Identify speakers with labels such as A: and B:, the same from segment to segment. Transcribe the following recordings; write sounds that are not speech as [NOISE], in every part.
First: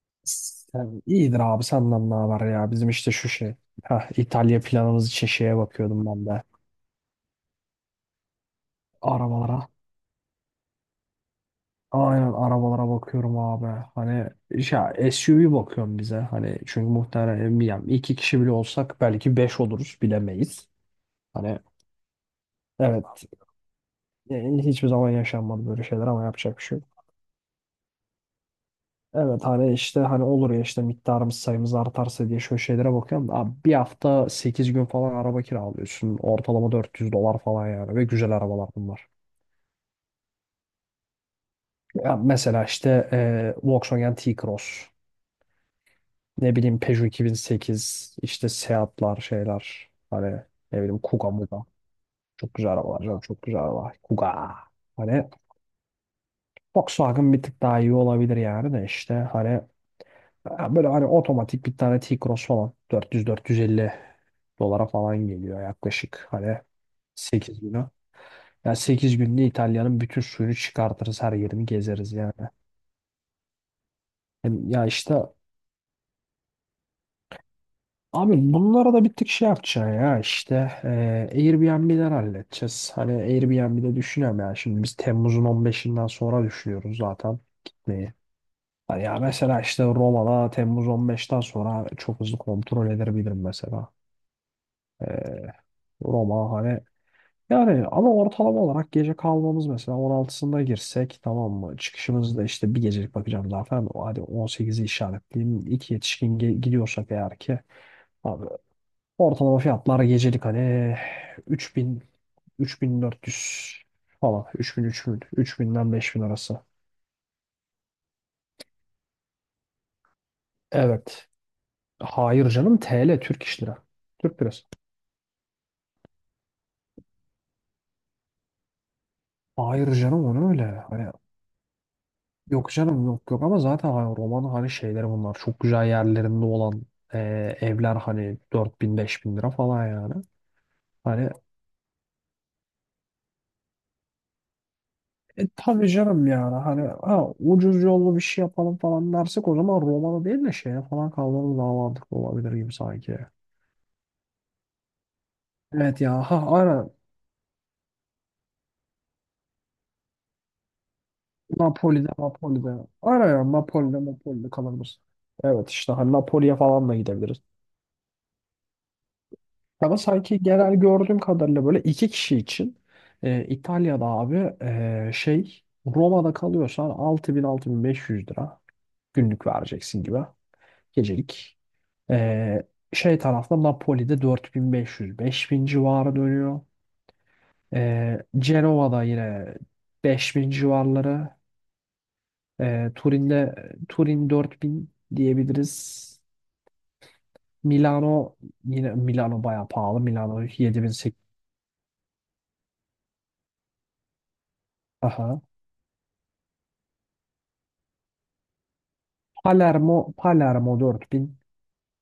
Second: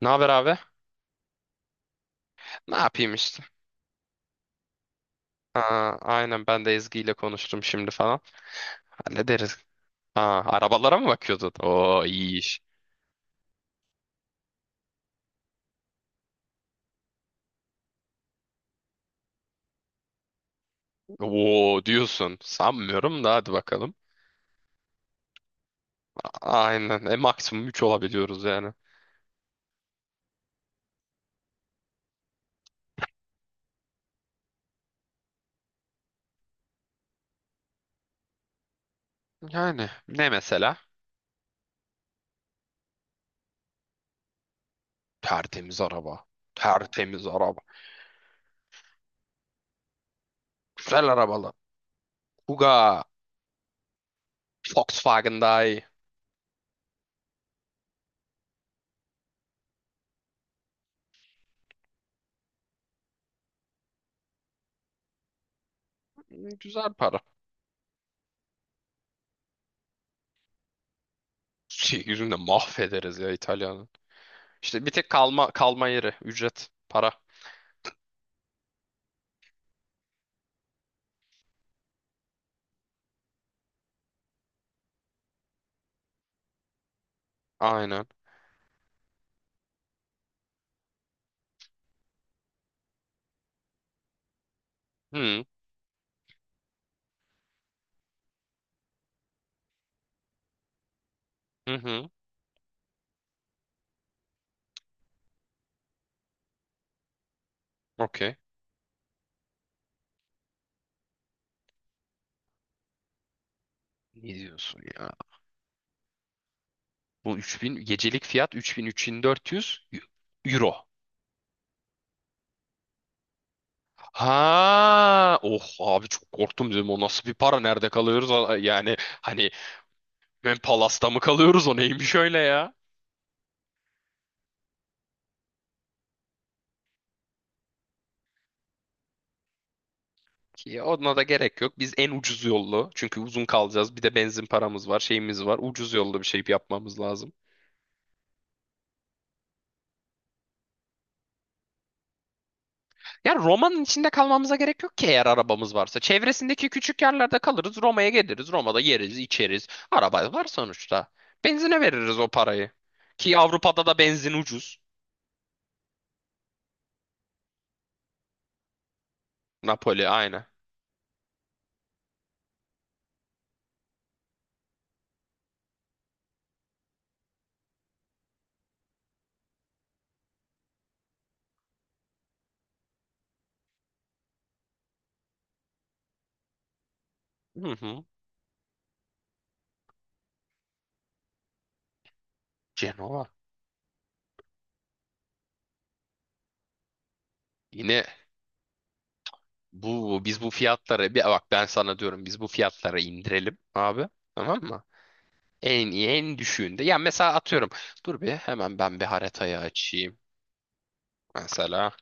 A: Ne haber abi?
B: İyidir abi. Senden ne var ya?
A: Ne
B: Bizim işte
A: yapayım
B: şu
A: işte.
B: şey. İtalya planımız için şeye
A: Aa,
B: bakıyordum ben de.
A: aynen ben de Ezgi ile konuştum şimdi falan. Hallederiz.
B: Arabalara.
A: Aa, arabalara mı bakıyordun? Oo
B: Aynen
A: iyi iş.
B: arabalara bakıyorum abi. Hani ya SUV bakıyorum bize. Hani, çünkü muhtemelen bilmiyorum, iki kişi bile olsak belki beş oluruz, bilemeyiz. Hani,
A: Oo diyorsun. Sanmıyorum
B: evet,
A: da hadi bakalım.
B: hiçbir zaman yaşanmadı böyle şeyler, ama yapacak bir şey.
A: Aynen. Maksimum üç olabiliyoruz yani.
B: Evet, hani işte hani olur ya, işte miktarımız, sayımız artarsa diye şöyle şeylere bakıyorum. Abi, bir hafta 8 gün falan araba kiralıyorsun. Ortalama 400 dolar falan yani, ve güzel arabalar bunlar.
A: Yani ne mesela?
B: Ya mesela işte, Volkswagen T-Cross,
A: Tertemiz araba.
B: ne bileyim Peugeot
A: Tertemiz araba.
B: 2008, işte Seat'lar, şeyler hani, ne bileyim
A: Güzel
B: Kuga
A: arabalı.
B: Muga. Çok güzel arabalar
A: Kuga.
B: canım, çok güzel arabalar. Kuga. Hani,
A: Volkswagen daha iyi.
B: Volkswagen bir tık daha iyi olabilir yani, de işte hani, ha, böyle hani otomatik bir tane T-Cross falan 450 dolara falan geliyor yaklaşık. Hani,
A: Güzel para.
B: 8 günü. Yani, 8 günde İtalya'nın bütün suyunu çıkartırız. Her yerini
A: Şey
B: gezeriz yani.
A: yüzünde mahvederiz ya İtalya'nın. İşte
B: Ya
A: bir tek
B: işte,
A: kalma kalma yeri. Ücret. Para.
B: abi bunlara da bir tık şey yapacaksın ya işte, e, Airbnb'den halledeceğiz. Hani, Airbnb'de düşünüyorum ya. Şimdi biz Temmuz'un 15'inden sonra düşünüyoruz zaten
A: Aynen.
B: gitmeyi. Hani, ya mesela işte Roma'da Temmuz 15'ten sonra çok hızlı kontrol edebilirim mesela. E,
A: Hı
B: Roma hani. Yani ama, ortalama olarak gece kalmamız mesela 16'sında girsek, tamam
A: hı.
B: mı?
A: Hı.
B: Çıkışımızda işte bir gecelik bakacağım zaten. Hadi 18'i işaretleyeyim. İki yetişkin gidiyorsak eğer ki,
A: Okey.
B: abi, ortalama fiyatlar gecelik hani 3000, 3400
A: Ne
B: falan.
A: diyorsun
B: 3000
A: ya?
B: 3000 3000'den 5000 arası.
A: Bu 3000 gecelik fiyat, 3000 3400 euro.
B: Evet. Hayır canım, TL, Türk iş lira. Türk lirası.
A: Ha, oh abi, çok korktum, dedim o nasıl bir para, nerede kalıyoruz? Yani hani
B: Hayır canım, onu
A: ben
B: öyle.
A: Palas'ta
B: Hani,
A: mı kalıyoruz, o neymiş öyle
B: yok
A: ya?
B: canım, yok yok, ama zaten hani roman hani şeyleri, bunlar çok güzel yerlerinde olan, e, evler hani, 4000 bin lira falan yani.
A: Ki ona da
B: Hani,
A: gerek yok. Biz en ucuz yollu, çünkü uzun kalacağız. Bir de benzin paramız var, şeyimiz var.
B: tabii
A: Ucuz yollu bir
B: canım
A: şey
B: yani, hani,
A: yapmamız lazım.
B: ucuz yollu bir şey yapalım falan dersek, o zaman romanı değil de şeye falan kaldırırız, daha mantıklı olabilir gibi sanki.
A: Ya Roma'nın içinde kalmamıza gerek yok ki eğer arabamız varsa.
B: Evet ya, ha,
A: Çevresindeki
B: aynen.
A: küçük yerlerde kalırız, Roma'ya geliriz, Roma'da yeriz, içeriz. Araba var sonuçta. Benzine veririz o parayı.
B: Napoli'de. Aynen
A: Ki
B: ya,
A: Avrupa'da da benzin
B: Napoli'de
A: ucuz.
B: kalırız. Evet işte hani, Napoli'ye falan da gidebiliriz. Ama
A: Napoli
B: sanki,
A: aynı.
B: genel gördüğüm kadarıyla böyle iki kişi için, İtalya'da abi, şey, Roma'da kalıyorsan 6000-6500 lira günlük vereceksin gibi, gecelik. E, Şey tarafta, Napoli'de 4500 bin civarı dönüyor.
A: Hı hı.
B: Cenova'da yine 5000 civarları. E,
A: Cenova.
B: Turin'de Turin 4000 diyebiliriz.
A: Yine
B: Milano, yine Milano bayağı pahalı.
A: bu biz
B: Milano
A: bu
B: 7000.
A: fiyatları bir bak, ben sana diyorum, biz bu fiyatları indirelim abi. Tamam mı?
B: Aha.
A: En iyi en düşüğünde. Ya mesela atıyorum. Dur bir hemen ben bir haritayı açayım.
B: Palermo 4000
A: Mesela.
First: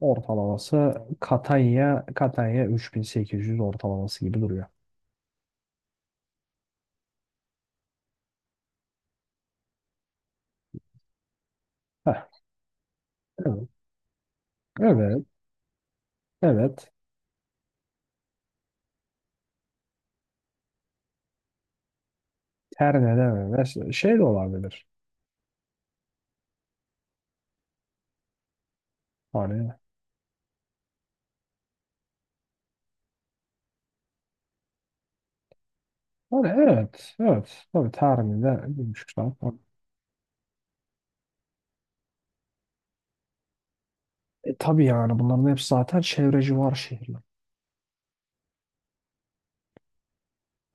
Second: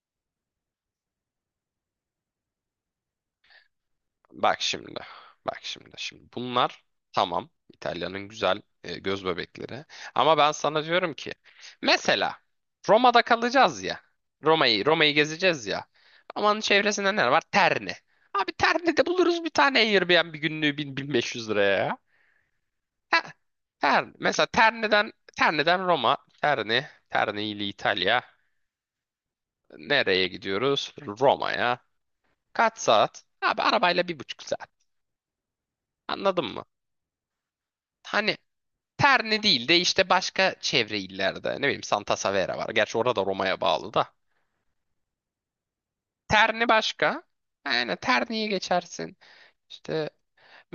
B: ortalaması. Catania 3800 ortalaması gibi
A: Bak
B: duruyor.
A: şimdi. Bak şimdi. Şimdi bunlar tamam. İtalya'nın güzel göz bebekleri. Ama ben sana diyorum ki mesela
B: Heh,
A: Roma'da
B: evet
A: kalacağız ya. Roma'yı Roma'yı
B: evet
A: gezeceğiz ya. Roma'nın
B: evet,
A: çevresinde ne var? Terni. Abi Terni'de buluruz bir tane Airbnb günlüğü 1000-1500 liraya ya. Ha,
B: Terne'de mi? Mesela
A: Terni.
B: şey de
A: Mesela
B: olabilir.
A: Terni'den Terni'den Roma, Terni, Terni ile İtalya.
B: Hani
A: Nereye gidiyoruz? Roma'ya. Kaç saat? Abi arabayla 1,5 saat. Anladın
B: hani,
A: mı?
B: evet evet, tabii,
A: Hani
B: Terne'de gümüşler.
A: Terni değil de işte başka çevre illerde. Ne bileyim, Santa Severa var. Gerçi orada da Roma'ya bağlı da.
B: Tabii yani, bunların hepsi zaten çevre
A: Terni
B: civar şehirler.
A: başka. Yani Terni'ye geçersin. İşte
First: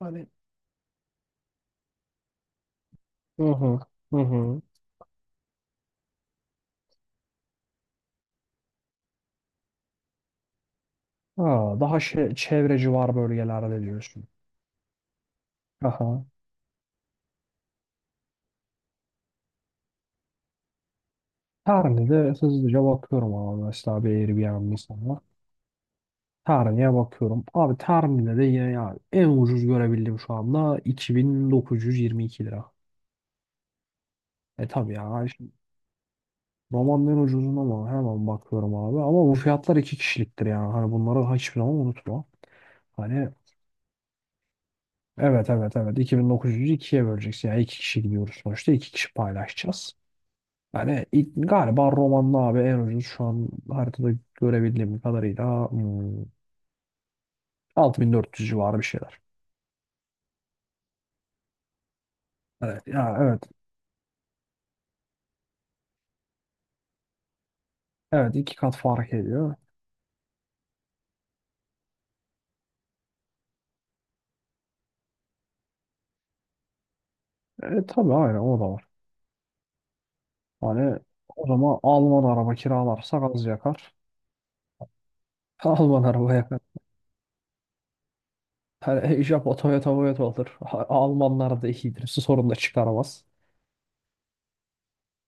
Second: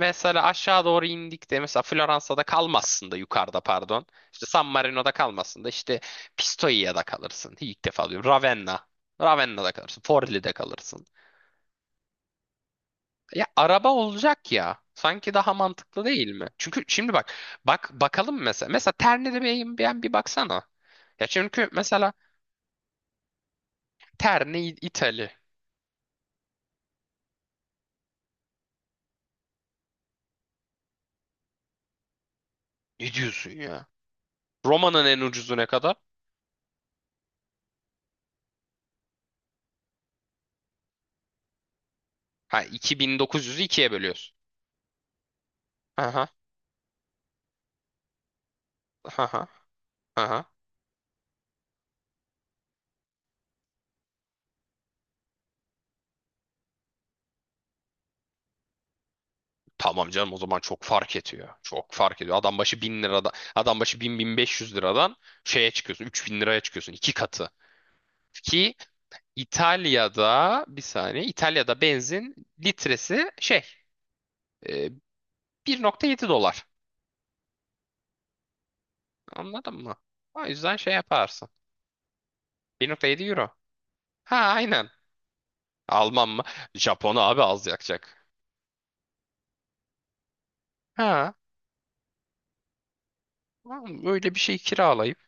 B: Hani,
A: aşağı doğru indik de mesela Floransa'da kalmazsın da
B: hı
A: yukarıda
B: hı.
A: pardon.
B: hı
A: İşte
B: hı.
A: San Marino'da kalmazsın da işte Pistoia'da kalırsın. İlk defa diyorum. Ravenna. Ravenna'da kalırsın. Forlì'de kalırsın.
B: Ha, Daha şey, çevre civar
A: Ya
B: bölgelerde
A: araba
B: diyorsun.
A: olacak ya. Sanki daha mantıklı
B: Aha.
A: değil mi? Çünkü şimdi bak bak bakalım mesela. Mesela Terni'de beyin bir bir baksana. Ya çünkü mesela
B: Terne'de hızlıca bakıyorum, ama mesela bir
A: Terni
B: Airbnb sana.
A: İtali.
B: Termi'ye bakıyorum. Abi Termi'de de yine ya, en ucuz görebildiğim şu anda 2922 lira.
A: Ne diyorsun ya?
B: E tabi
A: Roma'nın en
B: ya. Şimdi
A: ucuzu ne kadar?
B: romanın en ucuzuna ama hemen bakıyorum abi. Ama bu fiyatlar iki kişiliktir yani. Hani bunları hiçbir zaman unutma.
A: Ha,
B: Hani,
A: 2900'ü ikiye bölüyorsun.
B: evet evet evet,
A: Aha.
B: 2900'ü ikiye böleceksin. Yani iki kişi gidiyoruz sonuçta. İki kişi
A: Aha.
B: paylaşacağız.
A: Aha.
B: Yani ilk, galiba romanın abi en ucuz şu an haritada görebildiğim kadarıyla, 6400 civarı bir şeyler.
A: Tamam canım, o zaman çok fark ediyor. Çok fark ediyor. Adam başı
B: Evet
A: 1000
B: ya,
A: liradan,
B: evet.
A: adam başı bin 1.500 liradan şeye çıkıyorsun. 3.000 liraya çıkıyorsun. İki katı.
B: Evet, iki
A: Ki
B: kat fark ediyor.
A: İtalya'da bir saniye, İtalya'da benzin litresi şey e, 1,7 dolar.
B: E tabii, aynen, o da var.
A: Anladın mı? O yüzden şey
B: Hani o
A: yaparsın.
B: zaman Alman araba
A: 1.7
B: kiralarsak az
A: euro.
B: yakar.
A: Ha aynen.
B: [LAUGHS] Alman
A: Alman
B: araba
A: mı?
B: yakar.
A: Japon abi az yakacak.
B: Hani, [LAUGHS] Japon Toyota. Olur.
A: Ha,
B: Almanlar da iyidir. Su sorun da çıkaramaz.
A: oğlum öyle bir şey kiralayıp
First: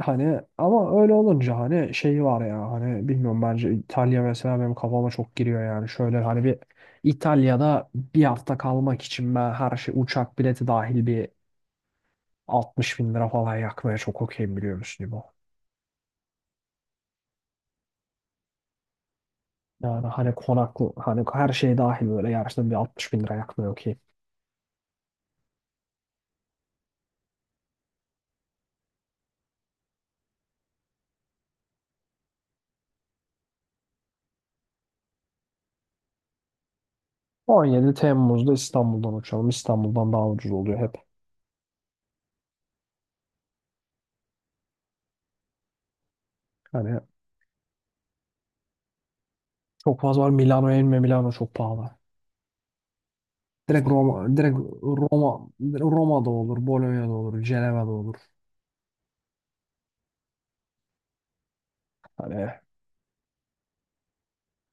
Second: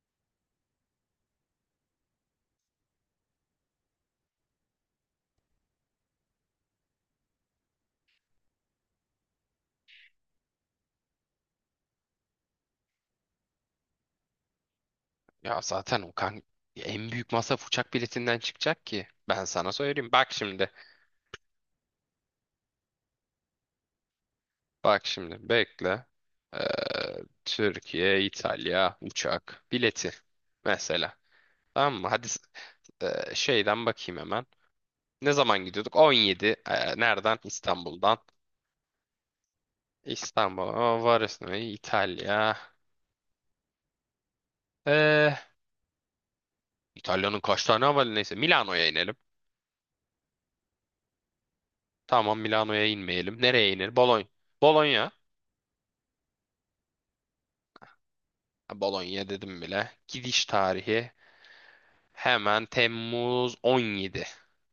B: Hani ama öyle olunca hani, şeyi var ya, hani bilmiyorum, bence İtalya mesela benim kafama çok giriyor yani. Şöyle hani, bir İtalya'da bir hafta kalmak için ben, her şey, uçak bileti dahil, bir 60.000 lira falan yakmaya çok okeyim, biliyor musun İbo?
A: ya zaten o kan en büyük masraf uçak biletinden çıkacak ki. Ben sana
B: Yani
A: söyleyeyim. Bak
B: hani
A: şimdi.
B: konaklı, hani her şey dahil böyle, yarışta bir 60.000 lira yakmaya okey.
A: Bak şimdi. Bekle. Ee, Türkiye, İtalya uçak bileti mesela. Tamam mı? Hadi şeyden bakayım hemen. Ne zaman gidiyorduk? 17. Nereden?
B: on yedi
A: İstanbul'dan.
B: Temmuz'da İstanbul'dan uçalım. İstanbul'dan daha ucuz
A: İstanbul.
B: oluyor hep.
A: Varisno, İtalya. Ee,
B: Hani
A: İtalya'nın kaç tane havalı neyse. Milano'ya inelim.
B: çok fazla var. Milano'ya inme. Milano çok pahalı.
A: Tamam, Milano'ya inmeyelim. Nereye
B: Direkt
A: inelim? Bologna.
B: Roma,
A: Bologna.
B: Roma, Roma'da olur, Bologna'da olur, Ceneva'da olur.
A: Bologna dedim bile. Gidiş tarihi
B: Hani,
A: hemen Temmuz 17.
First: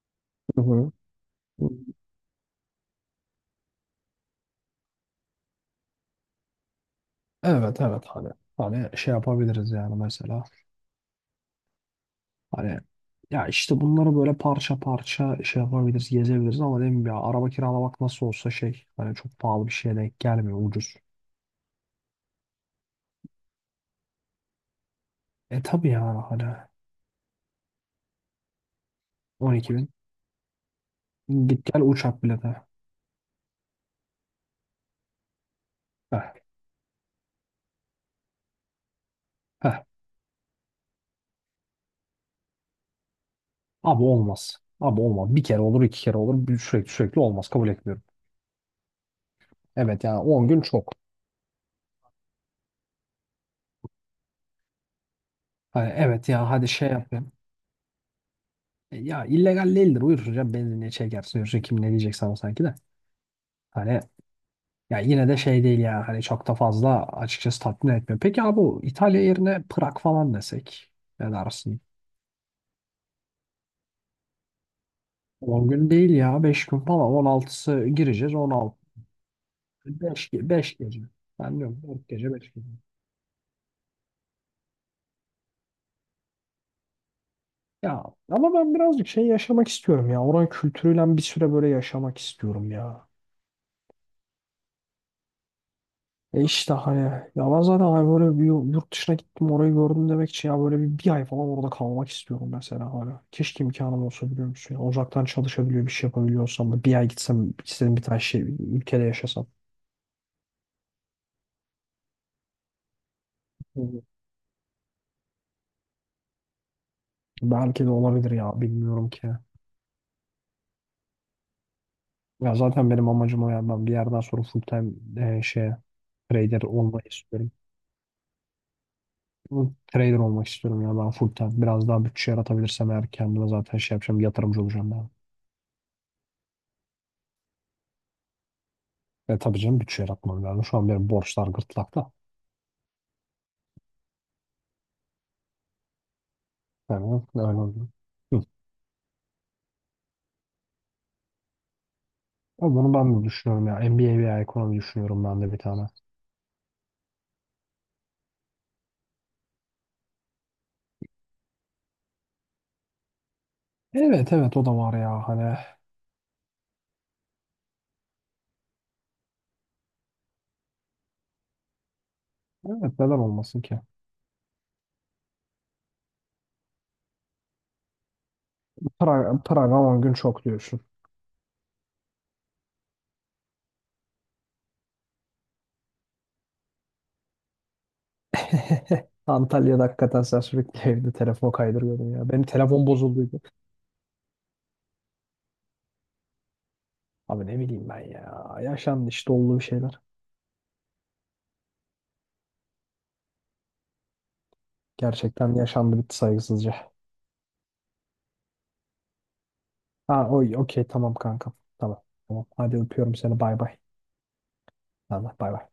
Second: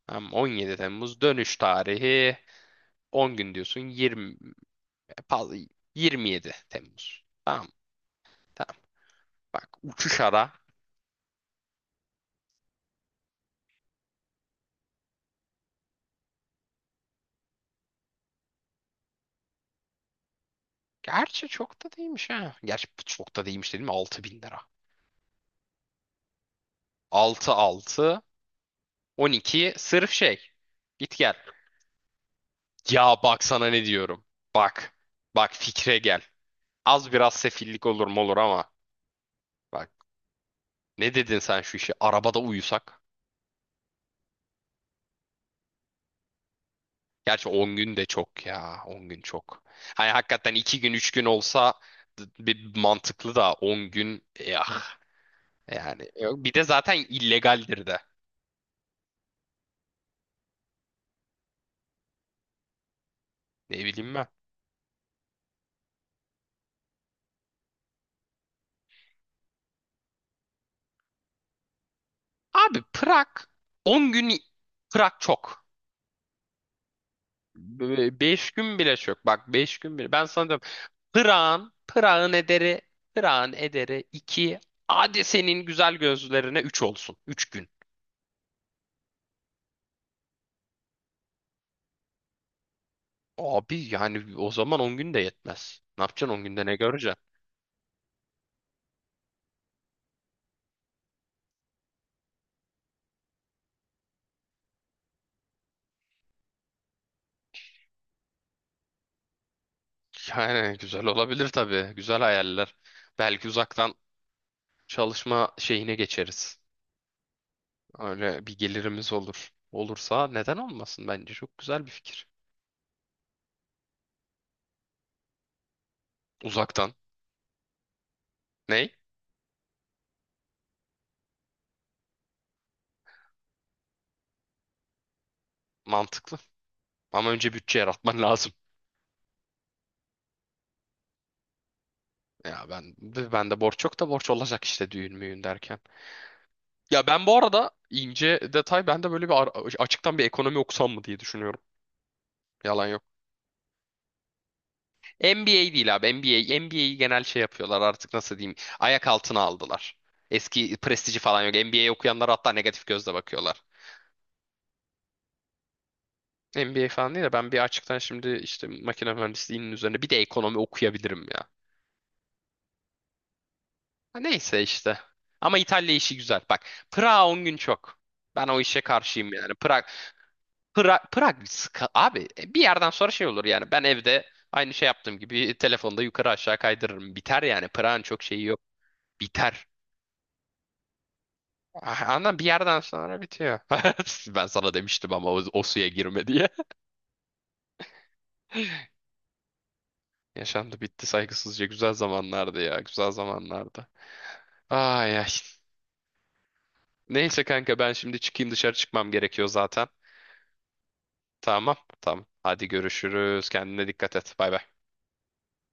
A: Tamam,
B: hı
A: 17
B: hı.
A: Temmuz dönüş tarihi 10 gün diyorsun, 20, pardon, 27 Temmuz. Tamam
B: Evet evet, hani,
A: tamam,
B: şey
A: bak
B: yapabiliriz yani
A: uçuş
B: mesela.
A: ara.
B: Hani ya işte, bunları böyle parça parça şey yapabiliriz, gezebiliriz ama, değil mi ya, araba kiralamak nasıl olsa şey, hani çok pahalı bir şeye denk gelmiyor, ucuz.
A: Gerçi çok da değilmiş ha. Gerçi çok da değilmiş dedim, 6.000 lira.
B: E tabii yani hani,
A: 6 6
B: on iki
A: 12
B: bin
A: sırf şey. Git gel.
B: git gel uçak bileti.
A: Ya bak sana ne diyorum. Bak. Bak fikre gel.
B: Heh,
A: Az biraz sefillik olur mu, olur ama.
B: heh.
A: Bak. Ne dedin sen şu işi? Arabada uyusak?
B: Abi olmaz. Abi olmaz. Bir kere olur, iki kere olur. Sürekli olmaz.
A: Gerçi
B: Kabul
A: 10 gün
B: etmiyorum.
A: de çok ya. On gün çok.
B: Evet
A: Hani
B: yani 10
A: hakikaten
B: gün
A: 2 gün
B: çok.
A: 3 gün olsa bir mantıklı, da 10 gün ya
B: Hani
A: yani.
B: evet,
A: Yok,
B: ya
A: bir de
B: hadi şey
A: zaten
B: yapayım.
A: illegaldir de.
B: Ya illegal değildir. Uyursun canım. Benzinliğe çekersin. Yürürsün. Kim ne diyecek sana sanki de?
A: Ne
B: Hani
A: bileyim ben.
B: ya yine de şey değil ya. Hani çok da fazla açıkçası tatmin etmiyor. Peki abi, bu İtalya yerine Prag falan desek. Ne dersin?
A: Abi Prag 10 gün, Prag çok.
B: 10 gün değil ya. 5 gün falan. 16'sı gireceğiz.
A: 5
B: 16.
A: gün bile çok. Bak, 5 gün bile. Ben sana diyorum.
B: 5 gece. Ben
A: Prag'ın
B: diyorum 4
A: Prag'ın
B: gece 5 gece.
A: ederi Prag'ın ederi 2, hadi senin güzel gözlerine 3 olsun. 3 gün.
B: Ya ama ben birazcık şey yaşamak istiyorum ya. Oranın kültürüyle bir süre böyle yaşamak istiyorum ya.
A: Abi yani o zaman 10 gün de yetmez. Ne yapacaksın on
B: E
A: günde
B: işte
A: ne
B: hani
A: göreceksin?
B: ya,
A: [LAUGHS]
B: ben zaten hani böyle bir yurt dışına gittim orayı gördüm demek için ya, böyle bir ay falan orada kalmak istiyorum mesela, hala. Keşke imkanım olsa, biliyor musun? Ya, uzaktan çalışabiliyor bir şey yapabiliyorsam da, bir ay gitsem istediğim bir tane şey ülkede yaşasam.
A: Yani güzel olabilir tabii. Güzel hayaller. Belki
B: Hı
A: uzaktan
B: hı.
A: çalışma şeyine geçeriz.
B: Belki de olabilir
A: Öyle bir
B: ya, bilmiyorum
A: gelirimiz
B: ki.
A: olur. Olursa neden olmasın? Bence çok güzel bir fikir.
B: Ya zaten benim amacım o ya, ben bir yerden sonra full time, şeye, trader
A: Uzaktan.
B: olmayı istiyorum.
A: Ney?
B: Bu, Trader olmak istiyorum ya ben, full time. Biraz daha bütçe yaratabilirsem eğer kendime, zaten şey yapacağım, yatırımcı olacağım ben.
A: Mantıklı. Ama önce bütçe yaratman [LAUGHS] lazım.
B: Ve tabii canım, bütçe yaratmam lazım. Şu an benim borçlar gırtlakta.
A: Ya ben de borç, çok da borç olacak işte düğün müğün derken. Ya
B: Yani
A: ben bu
B: öyle
A: arada
B: oldu.
A: ince
B: Hı.
A: detay, ben de böyle bir açıktan bir ekonomi okusam mı diye düşünüyorum.
B: Ama
A: Yalan
B: bunu
A: yok.
B: ben de düşünüyorum ya. MBA veya ekonomi düşünüyorum ben de bir
A: NBA
B: tane.
A: değil abi, NBA. NBA'yi genel şey yapıyorlar artık, nasıl diyeyim. Ayak altına aldılar. Eski prestiji falan yok. NBA okuyanlar hatta negatif gözle bakıyorlar.
B: Evet evet, o da var ya hani.
A: NBA falan değil de ben bir açıktan şimdi işte makine mühendisliğinin üzerine bir de ekonomi okuyabilirim ya.
B: Evet, neden olmasın ki?
A: Ha, neyse işte. Ama İtalya işi güzel. Bak, Prag 10 gün çok. Ben o işe karşıyım yani.
B: Praga
A: Prag,
B: on gün çok diyorsun.
A: Prag, abi bir yerden sonra şey olur yani. Ben evde aynı şey yaptığım gibi telefonda yukarı aşağı kaydırırım. Biter yani. Prag'ın çok şeyi yok.
B: [LAUGHS]
A: Biter.
B: Antalya'da hakikaten sen sürekli evde telefon
A: Ah,
B: kaydırıyordun ya.
A: ama bir
B: Benim
A: yerden
B: telefon
A: sonra
B: bozulduydu.
A: bitiyor. [LAUGHS] Ben sana demiştim ama o suya girme diye.
B: Abi ne bileyim ben ya.
A: [LAUGHS]
B: Yaşandı işte, olduğu şeyler.
A: Yaşandı bitti saygısızca. Güzel zamanlardı ya. Güzel zamanlardı. Ay ay.
B: Gerçekten yaşandı bitti saygısızca.
A: Neyse kanka, ben şimdi çıkayım, dışarı çıkmam gerekiyor zaten.
B: Ha Okey, tamam kanka.
A: Tamam.
B: Tamam.
A: Tamam.
B: Tamam.
A: Hadi
B: Hadi öpüyorum seni.
A: görüşürüz.
B: Bay bay.
A: Kendine dikkat et. Bay bay.
B: Allah bay bay.